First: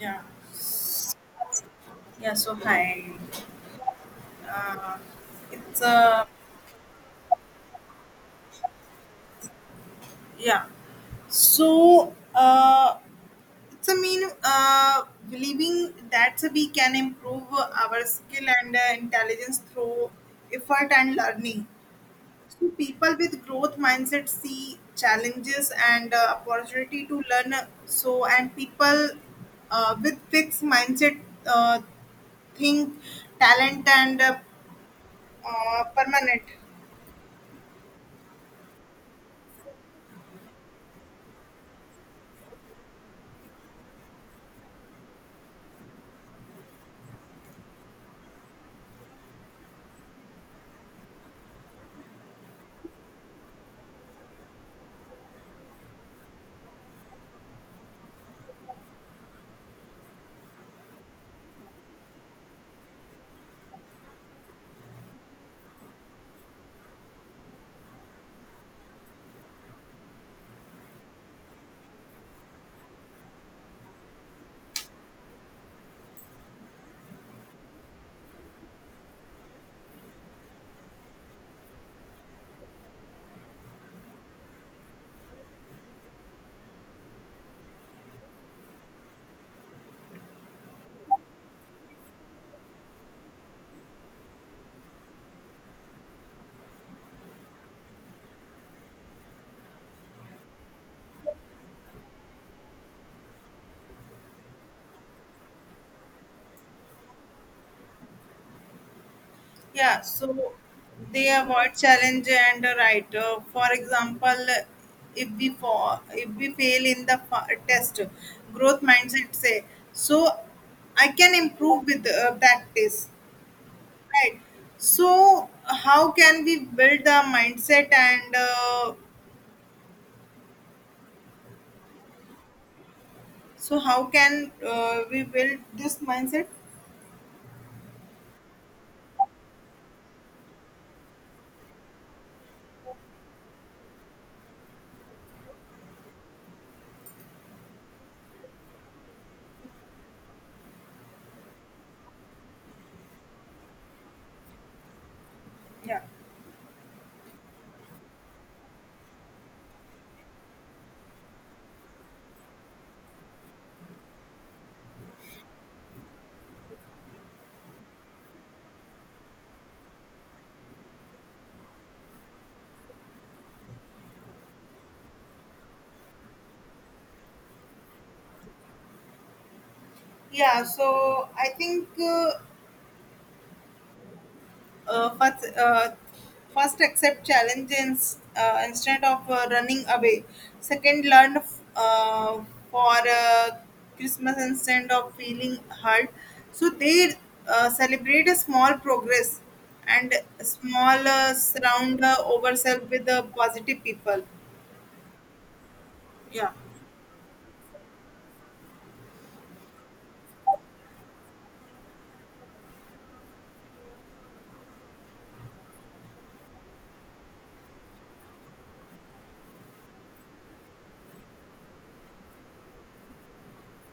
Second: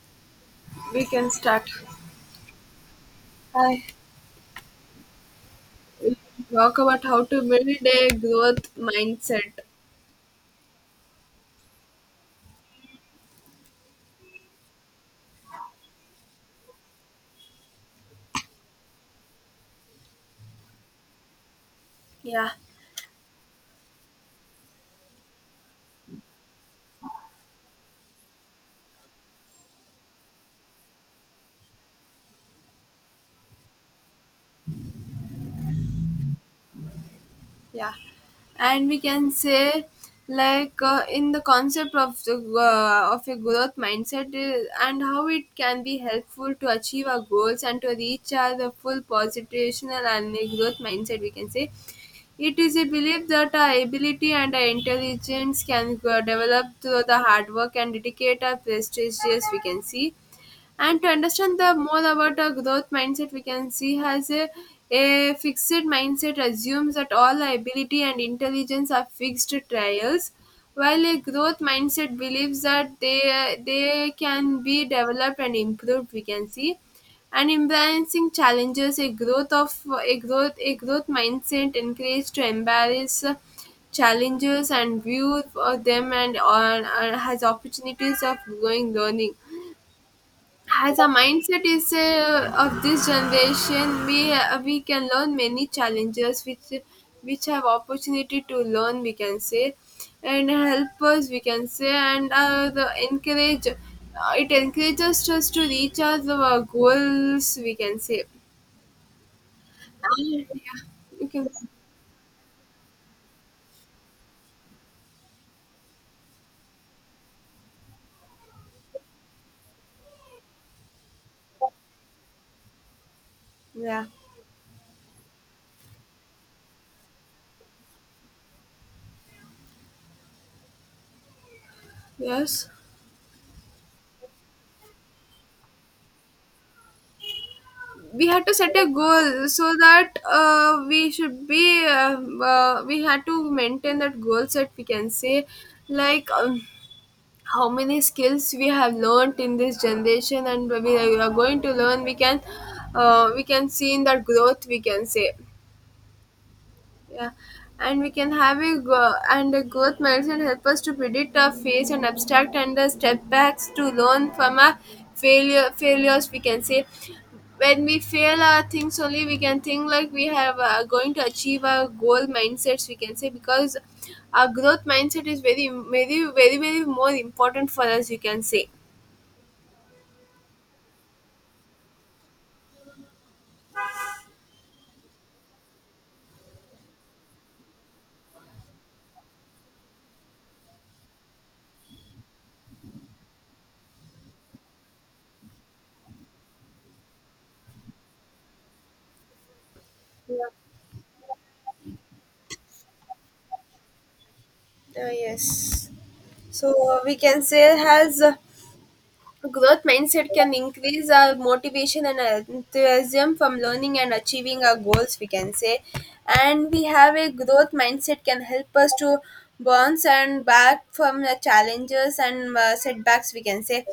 Yeah, We can start. yeah. So hi, Hi. uh, it's Talk about how to build a growth mindset. yeah. So it's a mean believing that we can improve our skill and intelligence through effort and learning. Yeah. So people with growth mindset see challenges and opportunity to learn. So and people with fixed mindset uh, think talent and permanent. Yeah, and we can say in the concept of the of a growth mindset, and how it can be helpful to achieve our goals and to reach our full positional. And a growth mindset, we can say, it is a belief that our ability and our intelligence can develop through the hard work and dedicate our prestigious, we can see. And to understand the more about a growth mindset, we can see has a fixed mindset assumes that all ability and intelligence are fixed trials, while a growth mindset believes that they can be developed and improved, we can see. And embracing challenges, a growth of a growth mindset encourages to embrace challenges and view of them and or has opportunities of growing learning. As a mindset is of this generation, we can learn many challenges which have opportunity to learn, we can say, and help us, we can say. And uh, the encourage uh, it encourages us to reach our goals, we can say. Yeah, And, so yeah, you they can, avoid challenge and right. Writer. For example, if we fall, if we fail in the test, growth mindset say, so I can improve with practice, yeah, right? So how can we build the mindset and uh, yes. so how can we build this mindset? We had to set a goal so that we should be. We had to maintain that goal set, we can say, like. How many skills we have learnt in this generation, and we are going to learn, we can see in that growth, we can say. Yeah, Yeah, and we can have a growth mindset help us to predict our face and abstract and the step backs to learn from our failure failures we can say. When we fail our things only, we can think like we have going to achieve our goal mindsets, we can say, because our growth mindset is very very very very more important for us, you can say. yeah. So I think. First, first accept challenges instead of running away, second learn uh, for christmas instead of feeling hurt, so they celebrate a small progress and Yeah. small surround ourselves with the positive people. Yes. yeah So we can say has growth mindset can increase our motivation and enthusiasm from learning and achieving our goals, we can say. And we have a growth mindset can help us to bounce and back from the challenges and setbacks, we can say.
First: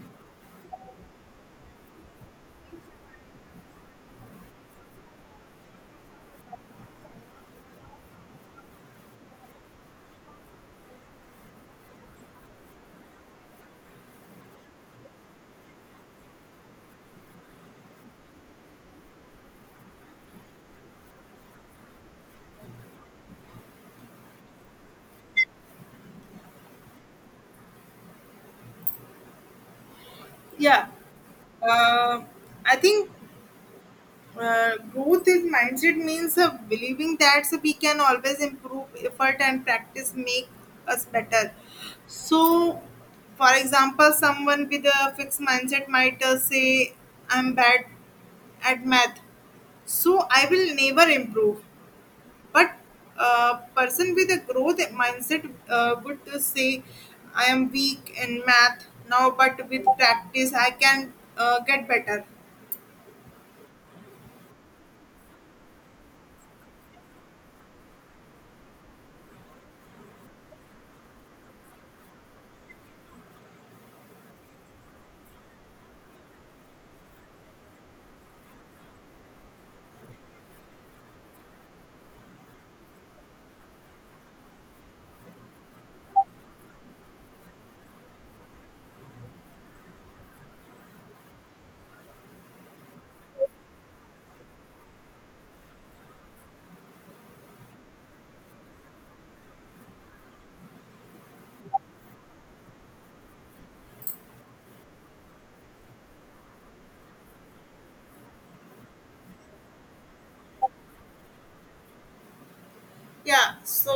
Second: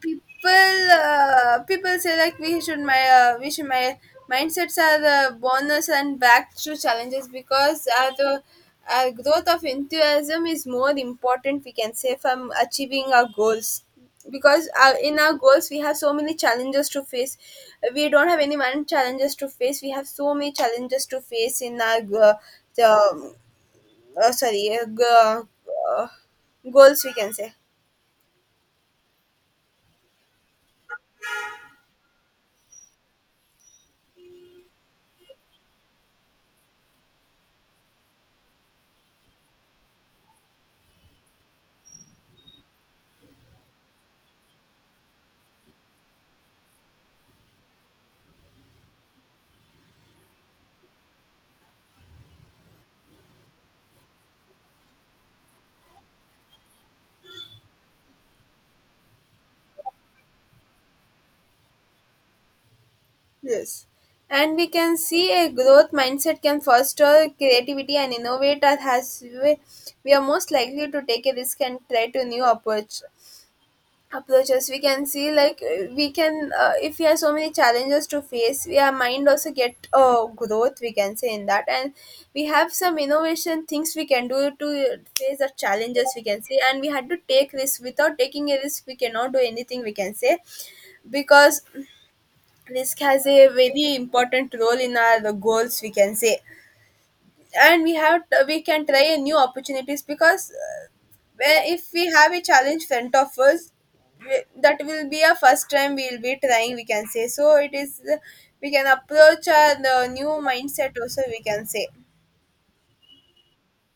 People say like we should my we should my mindsets are the bonus and back to challenges, because the growth of enthusiasm is more important, we can say, from achieving our goals, because in our goals we have so many challenges to face. We don't have any one challenges to face, we have so many challenges to face in our the uh, sorry uh, g- uh, goals, we can say. yeah uh, I think growth in mindset means believing that so we can always improve, effort and practice make us better. So for example someone with a fixed mindset might say, I'm bad at math so I will never improve, but a person with a growth mindset would say, I am weak in math now but with practice I can get better. Yes. And we can see a growth mindset can foster creativity and innovate as has we are most likely to take a risk and try to new approach approaches, we can see. Like we can If we have so many challenges to face, we our mind also get growth, we can say in that. And we have some innovation things we can do to face the challenges, we can say. And we had to take risk. Without taking a risk, we cannot do anything, we can say, because risk has a very important role in our goals, we can say. And we have we can try a new opportunities, because if we have a challenge front of us, that will be our first time we'll be trying, we can say. So it is uh, we can approach our the new mindset also, we can say. Yeah, so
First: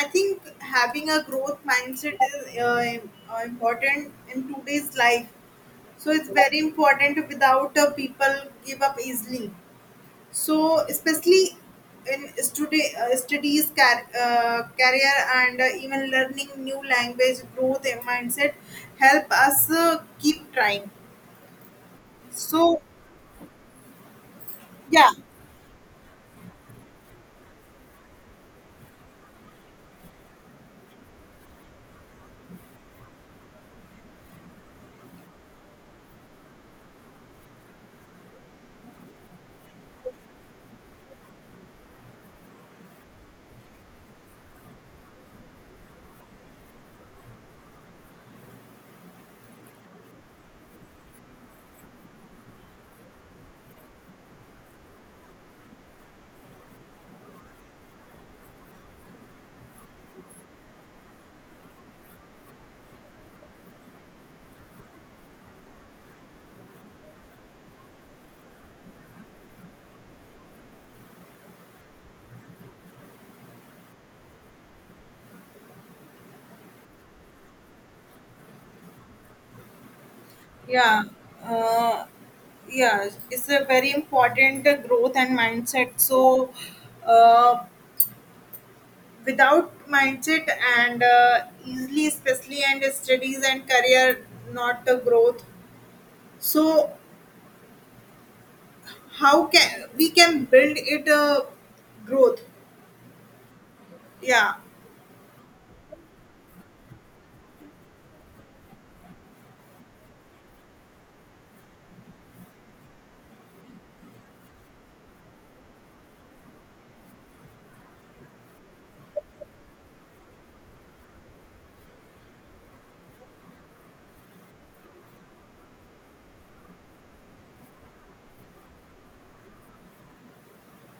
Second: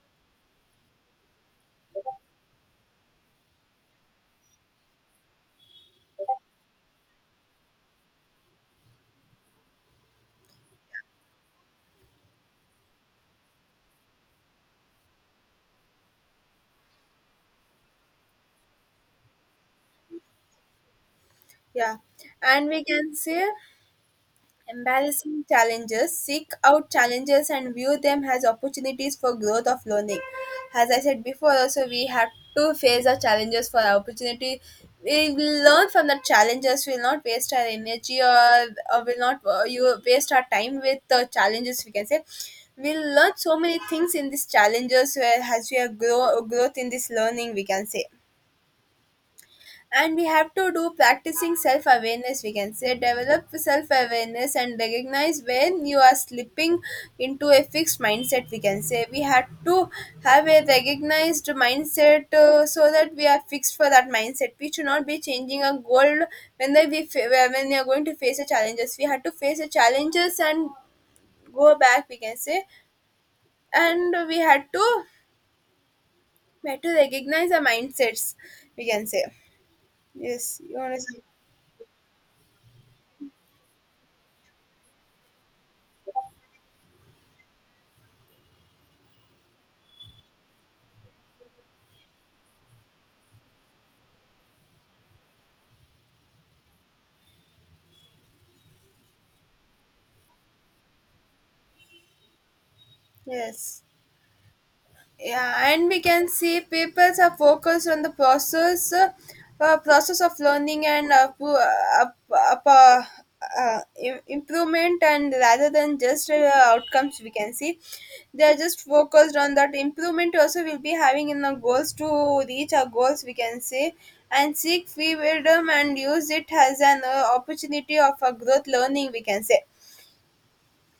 I think having a growth mindset is important in today's life. So it's very important, without people give up easily. So especially in studies, career, and even learning new language, growth mindset help us keep trying. Yeah, and So we can say yeah. embarrassing challenges. Seek out challenges and view them as opportunities for growth of learning. As I said before, also we have to face our challenges for our opportunity. We will learn from the challenges. We will not waste our energy, or will not you waste our time with the challenges, we can say. We'll learn so many things in these challenges, Where as we are grow growth in this learning, we can say. And we have to do practicing self awareness, we can say, develop self awareness and recognize when you are slipping into a fixed mindset, we can say. We have to have a recognized mindset, so that we are fixed for that mindset. We should not be changing our goal when when we are going to face the challenges, we had to face the challenges and go back, we can say. And we had to recognize our mindsets, we can say. Yes, you want to Yeah, say uh, yeah, it's a very important growth and mindset. So, uh, without mindset and easily, especially and studies and career, not the growth. So, how can we can build it? Growth. yes. Yeah, Yeah, and we can see people are focused on the process, process of learning and up, uh, improvement, and rather than just outcomes, we can see. They are just focused on that improvement also, we'll be having in our goals to reach our goals, we can say. And seek freedom and use it as an opportunity of a growth learning, we can say.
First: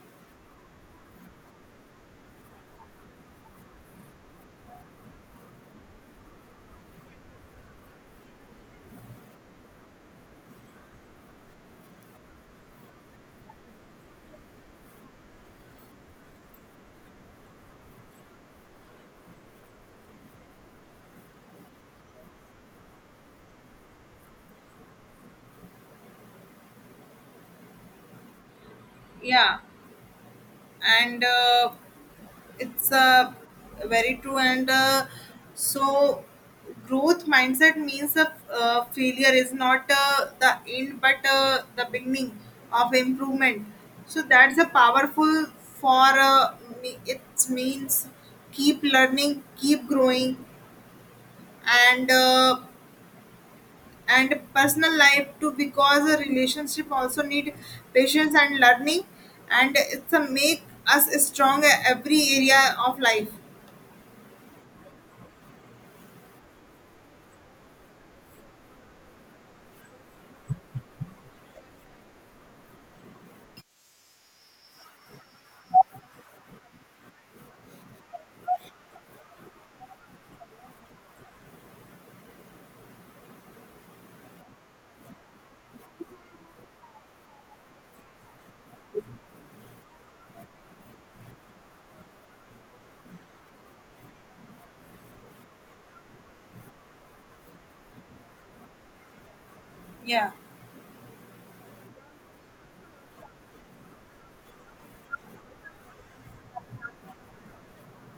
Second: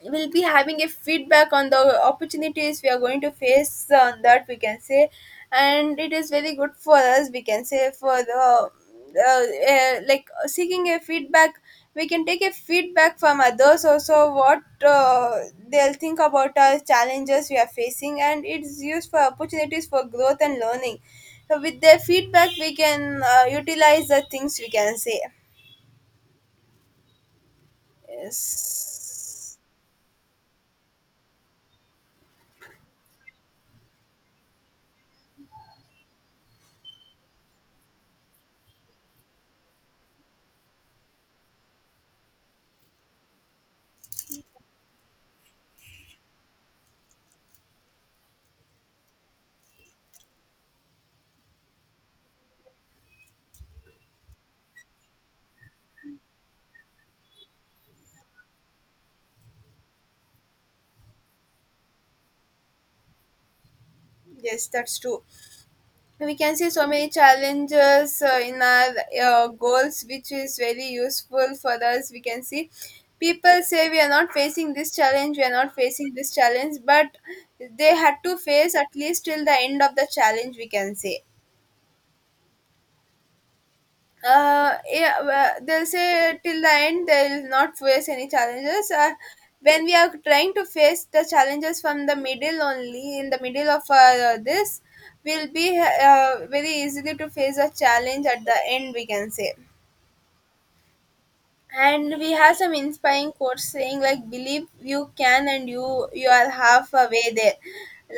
We will be having a feedback on the opportunities we are going to face on that, we can say. And it is very good for us, we can say, for the like seeking a feedback. We can take a feedback from others also, what they'll think about our challenges we are facing, and it's used for opportunities for growth and learning. So with their feedback, we can utilize the things, we can say. Yes. yeah, and. It's very true and so growth mindset means that failure is not the end but the beginning of improvement, so that's a powerful, for me it means keep learning, keep growing, and uh, and personal life too because a relationship also need patience and learning, and it's a make us strong every area of life. Yes, that's true. We can see so many challenges in our goals, which is very useful for us, we can see. People say we are not facing this challenge, we are not facing this challenge, but they had to face at least till the end of the challenge, we can say. Yeah, well, they'll say till the end they'll not face any challenges. When we are trying to face the challenges from the middle only, in the middle of this, we'll be very easily to face a challenge at the end, we can say. Yeah. And we have some inspiring quotes saying like, believe you can and you are half away there.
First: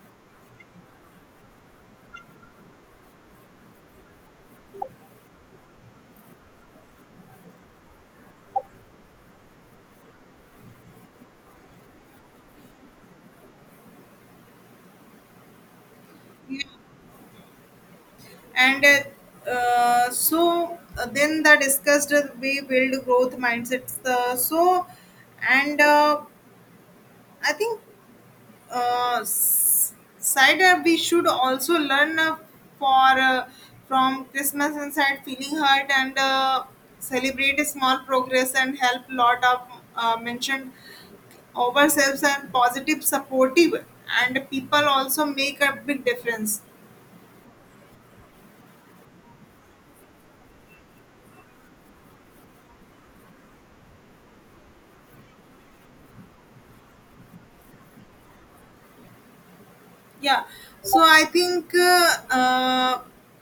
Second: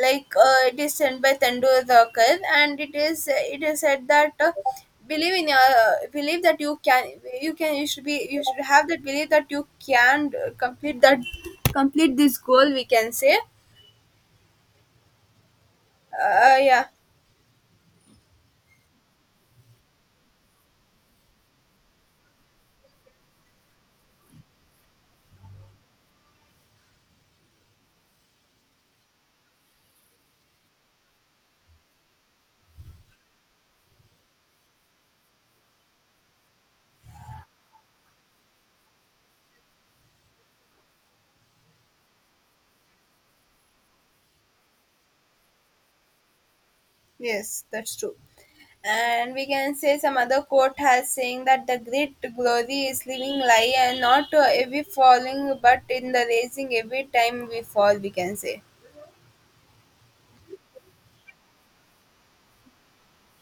It is sent by Tandur Dhakkar, and it is said that, believe in your, believe that you can, you can, you should be, you should have that belief that you can complete that, complete this goal, we can say. Yeah. And so then the discussed we build growth mindsets. The so and I think uh, s- side we should also learn for from Christmas inside feeling hurt and celebrate a small progress and help lot of mentioned ourselves and positive supportive, and people also make a big difference. Yes, that's true. And we can say some other quote has saying that the great glory is living lie and not every falling but in the raising every time we fall, we can say. Yeah, so I think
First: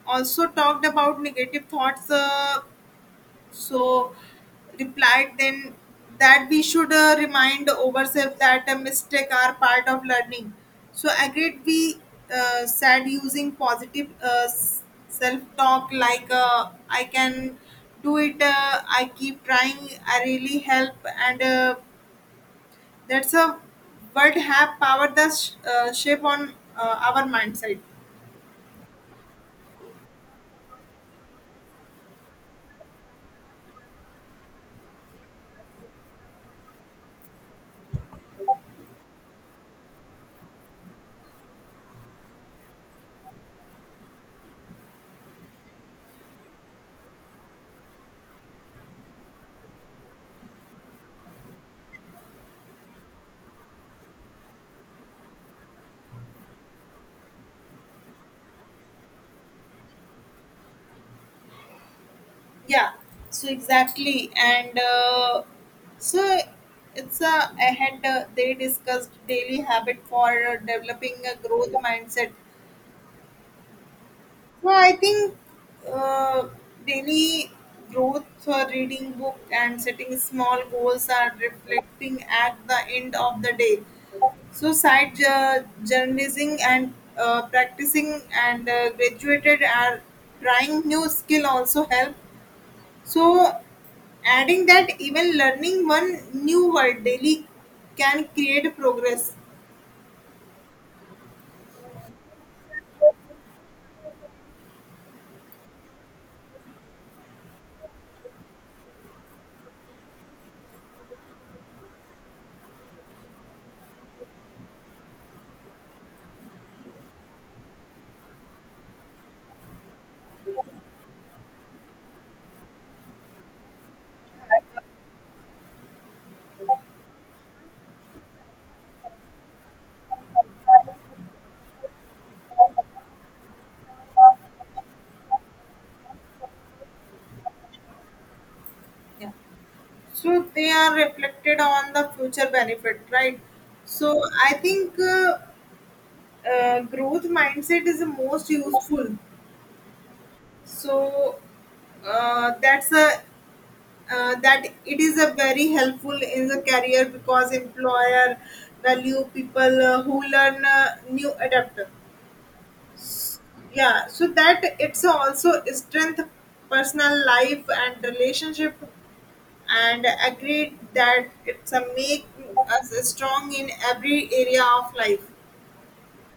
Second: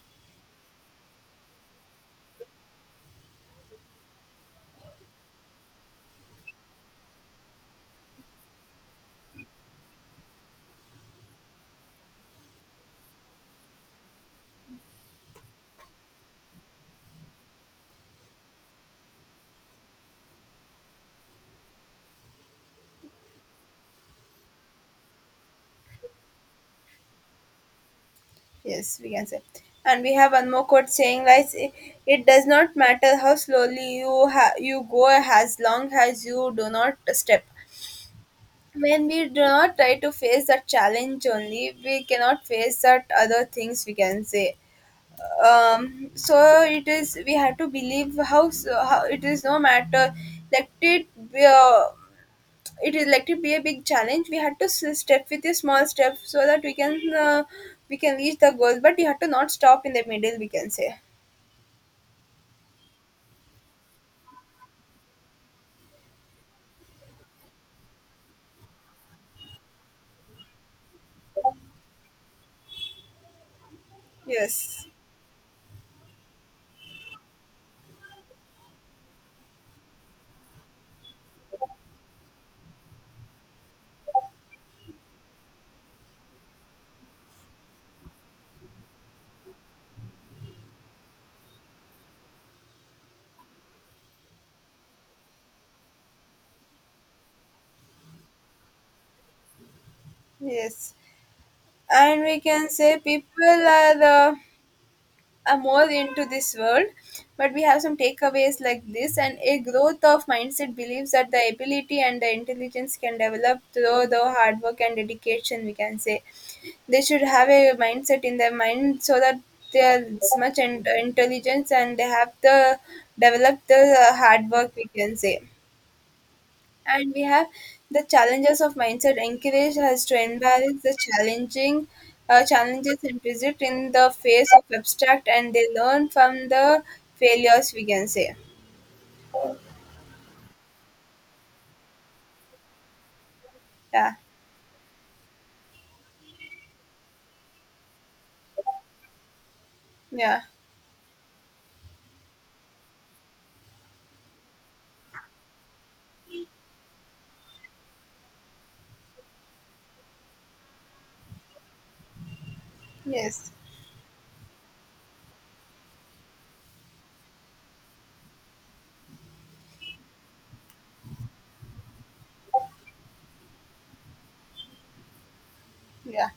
also talked about negative thoughts, so replied then that we should remind ourselves that a mistake are part of learning, so agreed we said using positive self talk like I can do it, I keep trying, I really help, and that's a word have power the shape on our mindset. Yes, we can say. And we have one more quote saying like, it does not matter how slowly you go, as long as you do not step. When we do not try to face that challenge only, we cannot face that other things, we can say. So it is, we have to believe how, how it is, no matter, let it be a, it is, let it be a big challenge, we had to step with a small step, so that we can reach the goal, but you have to not stop in the middle, we can say. Yeah, so exactly and so it's a ahead they discussed daily habit for developing a growth mindset. So Yes. I think uh, daily growth for reading book and setting small goals are reflecting at the end of the day, so side journalism and practicing and graduated are trying new skill also help. So, adding that even learning one new word daily can create progress. Yes, and we can say people are the more into this world, but we have some takeaways like this, and a growth of mindset believes that the ability and the intelligence can develop through the hard work and dedication, we can say. They should have a mindset in their mind so that they are this much intelligence, and they have the develop the hard work, we can say. And we have the challenges of mindset encourage has to embrace the challenging challenges implicit in the face of abstract, and they learn from the failures, we can say. Yeah. So, they are reflected on the future benefit, right? Yeah. So, I think growth mindset is the most useful. Yeah. So, that's a that it is a very helpful in the career because employer value people who learn new adapt. Yes. Yeah, so that it's also strength personal life and relationship, and agreed that it's a make us strong in every area of life. Yeah,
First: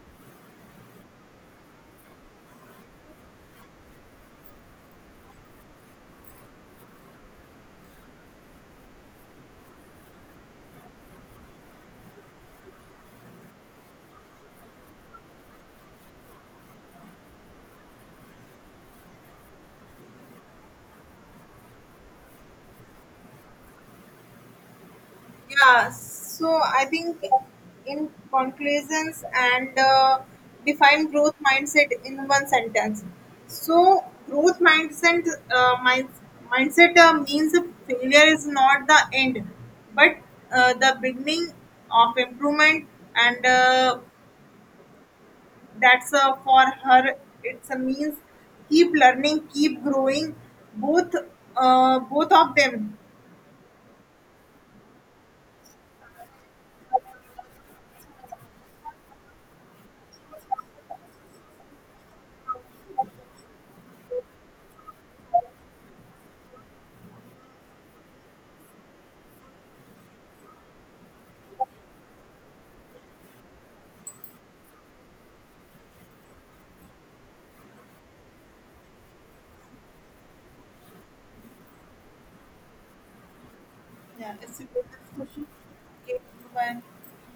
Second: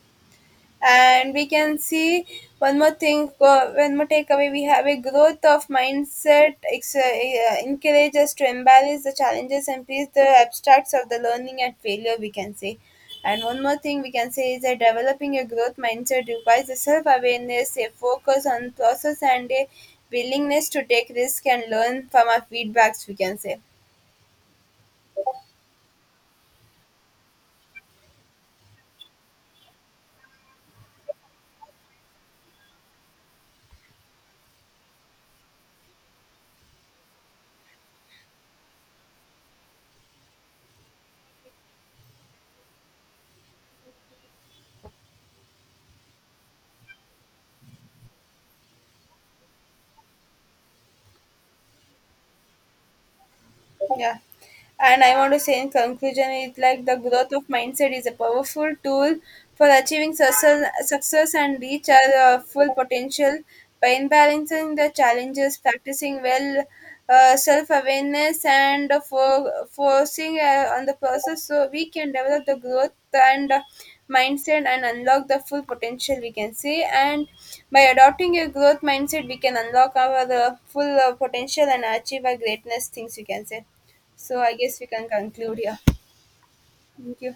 and we can see one more thing, one more takeaway, we have a growth of mindset encourage us to embrace the challenges and face the abstracts of the learning and failure, we can say. And one more thing we can say is that developing a growth mindset requires a self-awareness, a focus on process, and a willingness to take risk and learn from our feedbacks, we can say. Yeah, so I think in conclusions and define growth mindset in one sentence. So growth mindset uh, mind, mindset means that failure is not the end, but the beginning of improvement, and that's for her. It's a means keep learning, keep growing. Both both of them. Yeah. And I want to say in conclusion, it's like the growth of mindset is a powerful tool for achieving success, success and reach our full potential by balancing the challenges, practicing well self awareness, and for forcing on the process, so we can develop the growth and mindset and unlock the full potential, we can see. And by adopting a growth mindset, we can unlock our full potential and achieve our greatness things, we can say. Yeah, So I it's a guess good we can question. conclude here. Okay, bye. Thank you.